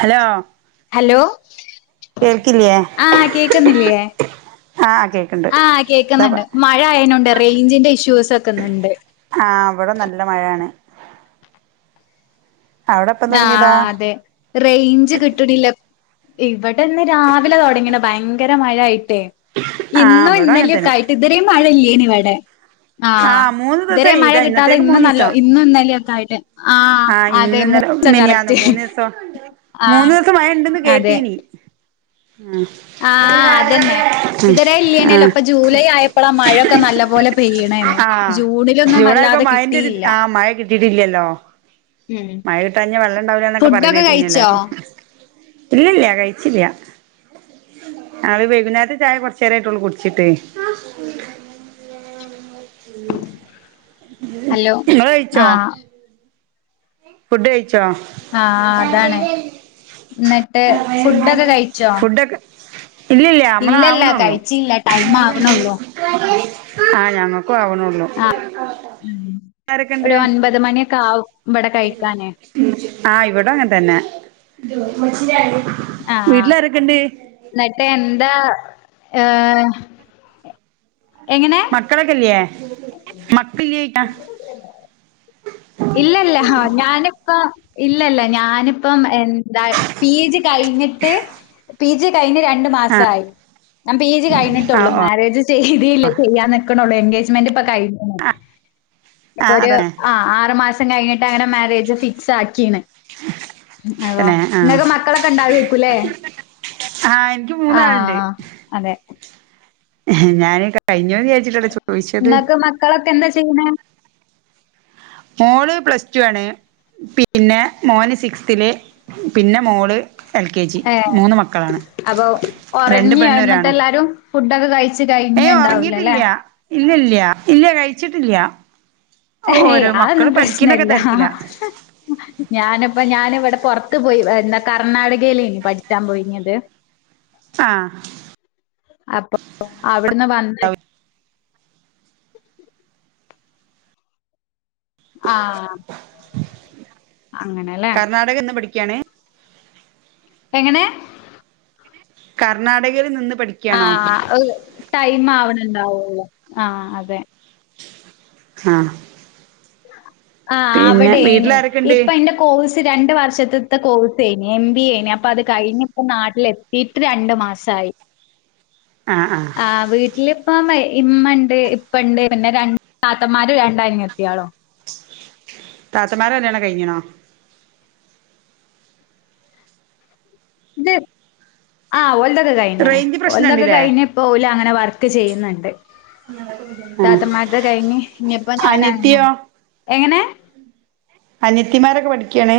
Hello hello കേൾക്കില്ലേ ആഹ് കേക്കുന്നില്ല്യേ ആഹ് കേക്ക്‌ണ്ട് ആഹ് കേക്കുന്നുണ്ട് മഴയായനോണ്ട് റേഞ്ചിന്റെ ഇഷ്യൂസൊക്ക്‌ന്ന്ണ്ട് ആഹ് ഇവിടെ നല്ല മഴയാണ് അവിടെ എപ്പം തുടങ്ങിയതാ ആഹ് അതെ റേഞ്ച് കിട്ട്ണില്ല ഇവിടെന്ന് രാവിലെ തൊടങ്ങീണ് ഭയങ്കര മഴയായിട്ടേ ആഹ് ഇന്നും ഇവിടെ അങ്ങനെ തന്നെ ഇന്നലെയൊക്കായിട്ട് ഇതരീം മഴയില്ലേനിവിടെ ആഹ് മൂന്ന് ഇതരേം ദിവസായി മഴ ഇതാ കിട്ടാതെ ഇന്നത്തേക്ക് ഇന്നും നല്ല മൂന്നീസം ഇന്നും ഇന്നലെയൊക്കായിട്ട് ആഹ് ഇന്ന്ന്നലെ മിനിന്നാന്നും മൂന്നിസം മൂന്നു ആഹ് ദിവസം മഴ ഇണ്ട്ന്ന് കേട്ടീനി ആഹ് ആ അതന്നെ ഇതര ഇല്ലേനല്ലോ ആഹ് ഇപ്പൊ ജൂലൈ ആയപ്പളാ മഴയൊക്കെ നല്ല പോലെ പെയ്യണേന്ന് ആഹ് ജൂണിലൊന്നും ജൂണായപ്പൊ വല്ലാതെ മഴന്റൊരു കിട്ടിയില്ല ആ മഴ കിട്ടിട്ടില്ലല്ലോ ഉം മഴ കിട്ടാഞ്ഞ വെള്ളണ്ടാവില്ലന്നൊക്കെ ഫുഡൊക്കെ പറേണകേട്ടീന് കഴിച്ചോ എല്ലാരും ഇല്ലില്ല കഴിച്ചില്ല ഞങ്ങള് വൈകുന്നേരത്ത് ചായ കുറച്ചേരായിട്ടുള്ളൂ കുടിച്ചിട്ട് ഹലോ ഇങ്ങള് കയിച്ചോ ആഹ് ഫുഡ് കയിച്ചോ ആഹ് ആഹ് അതാണ് ഇന്നിട്ട് ഫുഡൊക്കെ കയിച്ചോ ഇവിടൊക്കെ ഇല്ലില്ല നമ്മളാവുന്നുള്ളൂ കഴിച്ചില്ല ടൈം ആവണുള്ളൂ ആഹ് ഞങ്ങൾക്കും ആവ്ണുള്ളു ആഹ് ആരൊക്ക്‌ണ്ട് ഒരു ഒൻപത് മണിയൊക്കെ ആവും ഇവിടെ കഴിക്കാന് ആഹ് ഇവിടങ്ങനെ തന്നെ ആഹ് വീട്ടിലാരൊക്കെണ്ട് ഇന്നിട്ടെന്താ ഏഹ് എങ്ങനെ മക്കളൊക്കില്ല്യേ മക്കളില്ല്യേയിക്ക [unintelligible] ഇല്ലല്ല ഞാനിപ്പ ഇല്ലല്ല ഞാന് ഇപ്പം എന്താ പി ജി കയിഞ്ഞിട്ട് പി ജി കയിഞ്ഞ് രണ്ട് ആ മാസായി ഞാൻ പി ജി ആ കയിഞ്ഞിട്ടുള്ളൂ ഓ മാരേജ് ചെയ്തില്ല ചെയ്യൻ ന്ക്ക്‌ണോള്ളു എൻഗേജ്മെന്റ്പ്പൊ കയിഞ്ഞൂള്ളു ആ ആ ഇപ്പോരു അതന്നെ ആ ആറ് മാസം കഴിഞ്ഞിട്ടങ്ങന മാരേജ് ഫിക്സാക്കിയാണ് തന്നെ ആ ഇങ്ങക്ക് മക്കളൊക്ക്‌ണ്ടാവ്ആയിരിക്കൂല്ലേ ആഹ് എനിക്ക് മൂന്നാള്ണ്ട് അതെ ഞാന് കയിഞ്ഞൂന്ന് വിചാരിച്ചിട്ടാട്ടാ ചോയിച്ചത് മക്കളൊക്കെന്താ ചെയ്യുന്നെ മോള് പ്ലസ് ടു ആണ് പിന്നെ മോന് സിക്സ്ത്തില് പിന്നെ മോള് എൽ കെ ജി ഏഹ്. മൂന്ന് മക്കളാണ് അപ്പൊ രണ്ട് ഒറങ്ങിയാ പെണ്ണും ഒരാണും എന്നിട്ടെല്ലാരും ഫുഡൊക്കെ കഴിച്ച് കഴിഞ്ഞ്ണ്ടാവൂലല്ലേ ഇല്ലില്ല ഇല്ല കയിച്ചിട്ടില്ല ഹേയ് അതൊന്നും പഠിക്കണൊക്കെ പ്രശ്നില്ല തിരക്കില ഞാനിപ്പോ ഞാനിവിടെ പൊറത്ത് പോയി എന്താ കർണാടകയിലേഞ്ഞു പഠിച്ചാൻ പോയിഞ്ഞത് [inaudible] ആഹ് അപ്പൊ അവിടുന്ന് വന്നി ആഹ് അങ്ങനെല്ലേ ആടെക്കിര്ന്ന് പഠിക്ക്‌ആണ് എങ്ങനെ കർണാടകയിൽ നിന്ന് പഠി ആഹ് അഹ് ടൈമ് ആവണണ്ടാവൊള്ളൂ ആഹ് അതെ ആഹ് ആഹ് പിന്നെ വീട്ടിൽ അവടെയ്നി ആരൊക്കെ ഉണ്ട് ഇപ്പ ന്റെ കോഴ്സ് രണ്ട് വർഷത്ത്ത്തെ കോഴ്സെയ്‌ന് എം ബി എയ്ന് അപ്പത് കഴിഞ്ഞ് ഇപ്പ നാട്ടില് എത്തി [unintelligible] രണ്ട് മാസായി ആഹ് ആഹ് ആഹ് വീട്ടിലിപ്പം ഇമ്മ ണ്ട് ഇപ്പ ണ്ട് പിന്നെ രണ്ട് താത്തന്മാര് രണ്ടനിയത്യാളും താത്തമാരെ കല്യാണം കഴിഞ്‌ണോ ഇത് ആഹ് ഓലതൊക്കെ കഴിഞ്ഞ്ണ് റേഞ്ച് പ്രശ്നം ഓലതൊക്കെ ഉണ്ടല്ലേ കഴിഞ്ഞ് പ്പൊ ഓലങ്ങനെ വർക്ക് ചെയ്യ്ന്ന്ണ്ട് ആഹ് താത്തമാര്ടെ കഴിഞ്ഞ് ഇനിപ്പ ഞാനാള്ളെ അനിയത്തിയോ എങ്ങനെ അനിയത്തിമാരൊക്കെ പഠിക്ക്യാണ്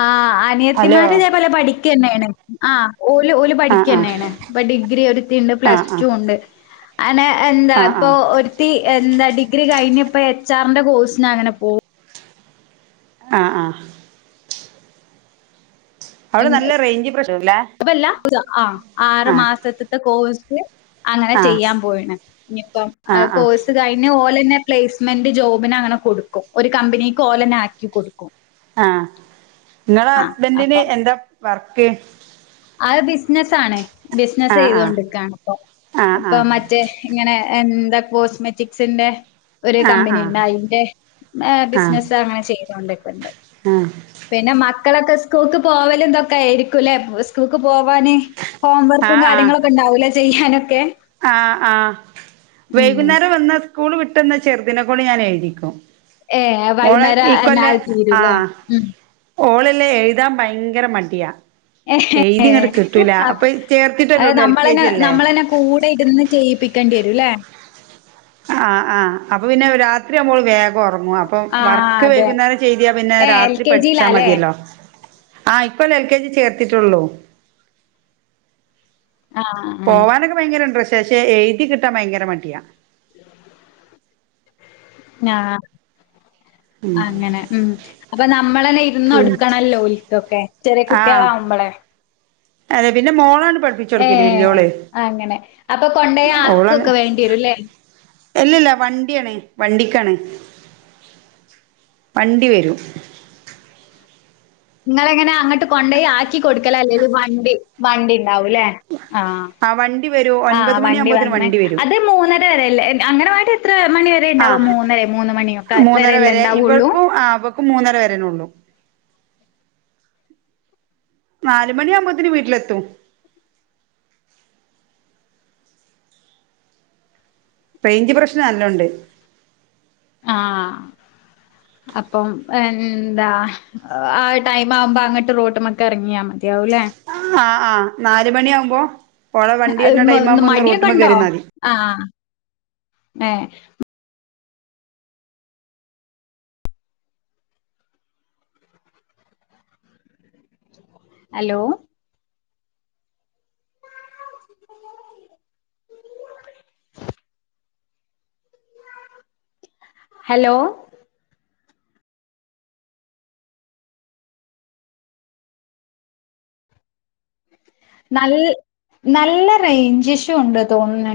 ആഹ് ഹലോ അനിയത്തിമാര് ഇതേപോലെ പഠിക്ക്യന്നേണ് ആഹ് ഓല് ഓല് ആഹ് ആഹ് പഠിക്ക്യന്നെണ് ഇപ്പൊ ഡിഗ്രി ഒരുത്തിണ്ട് ആഹ് പ്ലസ് ടു ണ്ട് അനെ എന്താ ആഹ് ഇപ്പോ ആഹ് ഒരുത്തി എന്താ ഡിഗ്രി കയിഞ്ഞ് പ്പോ എച്ച് ആറിന്റെ കോഴ്സിന് അങ്ങനെ പോവും ആഹ് ആഹ് അവിടെ പിന്ന നല്ല റേഞ്ച് പ്രശ്നല്ലേ പ്പല്ല ആഹ് ആറ് ആഹ് മാസത്ത് കോഴ്സ് അങ്ങനെ ആഹ് ചെയ്യാൻ പോയിണ് ഇനിപ്പം ആ ആഹ് ആഹ് കോഴ്സ് കഴിഞ്ഞ് ഓലന്നെ പ്ലേസ്മെന്റ് ജോബിന് അങ്ങനെ കൊടുക്കും ഒരു കമ്പനീക്ക് ഓലന്നെ ആക്കി കൊടുക്കും ആഹ് ങ്ങളെ ആ ഹസ്ബന്റിന് അപ്പം എന്താ വർക്ക് അത് ബിസ്നസ്സാണ് ബിസിനസ്സ് ആഹ് ആഹ് ചെയ്തോണ്ട്ക്കാണ് പ്പൊ ആഹ് അപ്പൊ ആഹ് മ റ്റേ ങ്ങനെ എന്താ കോസ്മെറ്റിക്സിന്റെ ഒരു കമ്പനിണ്ട് ആഹ് അയ്ന്റെ ഏഹ് ആഹ് ആഹ് ബിസിനസ്സ് അങ്ങനെ ചെയ്തൊണ്ടിക്ക്ണ്ട് ആഹ് പിന്നെ മക്കളൊക്കെ സ്കൂൾക്ക് പോവലും തൊക്കെ ആയിരിക്കുംലേ സ് സ്കൂൾക്ക് പോവാന് ഹോം വർക്കും ആഹ് ആഹ് കാര്യങ്ങളൊക്കെ ണ്ടാവൂലെ ചെയ്യാനൊക്കെ ആഹ് ആഹ് ഉം വൈകുന്നേരം വന്ന സ്കൂൾ വിട്ടന്ന ചെർതിനെക്കൊണ്ട് ഞാനെയ്തിക്കും ഏഹ് മോള് വൈകുന്നേരം ഈ എന്നാ കൊല്ല് അത് തീരുംല്ലേ? ആഹ് ഉം. ഓളല്ലേ എഴ്താൻ ഭയങ്കര മട്യ ഏഹ് ഹേ അ ചേർത്തിട്ടല്ലേള്ളൂ എൽ കെ നമ്മളെന്നേ ജി അല്ലേ നമ്മളെന്നെ കൂടെ ഇരുന്ന് ചെയ്യിപ്പിക്കണ്ട്യരും ലെ ആഹ് ആഹ് അപ്പൊ പിന്നെ രാത്രിയാമ്പോൾ വേ ഒറങ്ങും അപ്പം ആഹ് വർക്ക് അതെ. വൈകുന്നേരം ചെയ്തിയാ പിന്നെ ഏഹ് എൽ രാത്രി കെ പഠിച്ചാ ജിയിലാല്ലേ? മതിയല്ലോ ആഹ് ഇക്കൊല്ലം എൽ കെ ജി ചേർത്തിട്ടുള്ളൂ ആഹ് ആഹ്. പോവാനൊക്കെ ഭയങ്കര ഇൻട്രസ്റ്റാ ക്ഷേ എയ്തി കിട്ടാൻ ഭയങ്കര മടിയാ ഞാ അങ്ങനെ മ് അപ്പൊ നമ്മളന്നെ ഉം ഇരുന്നോട്ക്കണല്ലോ ഓൽക്കൊക്കെ ചെറിയെ ആഹ് കുട്ട്യാളാവുമ്പള് അതെ പിന്നെ മോളാണ് പഠിപ്പിച്ചു കൊടുക്കല് ഏഹ് വല്യോള് അങ്ങനെ അപ്പൊ കൊണ്ടയാക്കൊക്കെ വേണ്ടിയെരും ല്ലേ എല്ലെല്ല വണ്ട്യണ് വണ്ടിക്കാണ് വണ്ടി വെരും ഇങ്ങളെങ്ങനാ അങ്ങട്ട് കൊണ്ടയ് ആക്കി കൊടുക്കല അല്ലേൽ വണ്ടി വണ്ടി ണ്ടാവൂലേ ആഹ് വണ്ടി വരും ആ ഒൻപത് വണ്ടി മണിയാകുമ്പോത്തിന് വന്ന് വരും അത് മൂന്നര വരെല്ലേ അങ്ങനട്ട് എത്ര മണി വെരെ ഇണ്ടാവ ആഹ് മൂന്നരെ മൂന്ന് മണിയൊക്ക വെരല്ലേ ഇണ്ടാവൊള്ളൂ ക്ക് മൂന്നരവെരെന്നെള്ളൂ നാല് മണി ആവുമ്പോത്തിന് വീട്ടിലെത്തും റേയിഞ്ച് പ്രശ്നം നല്ലോണ്ട് ആഹ് അപ്പം എന്താ ആ ടൈം ആവുമ്പോ അങ്ങട്ട് റോട്ട്മ്മക്ക് എറങ്ങ്യ മതിയാവുല്ലേ ആ ആ നാല് മണിആവുമ്പോ ഓള വണ്ടി വരുന്ന ടൈം ആവുമ്പോ ഒന്ന് റോട്ടുമ്മ ക്കേറിന്നതി. ആഹാ ഏഹേ ഹലോ ഹലോ നൽ നല്ല റേഞ്ച് ഇഷ്യൂ ഉണ്ട് തോന്നുന്ന്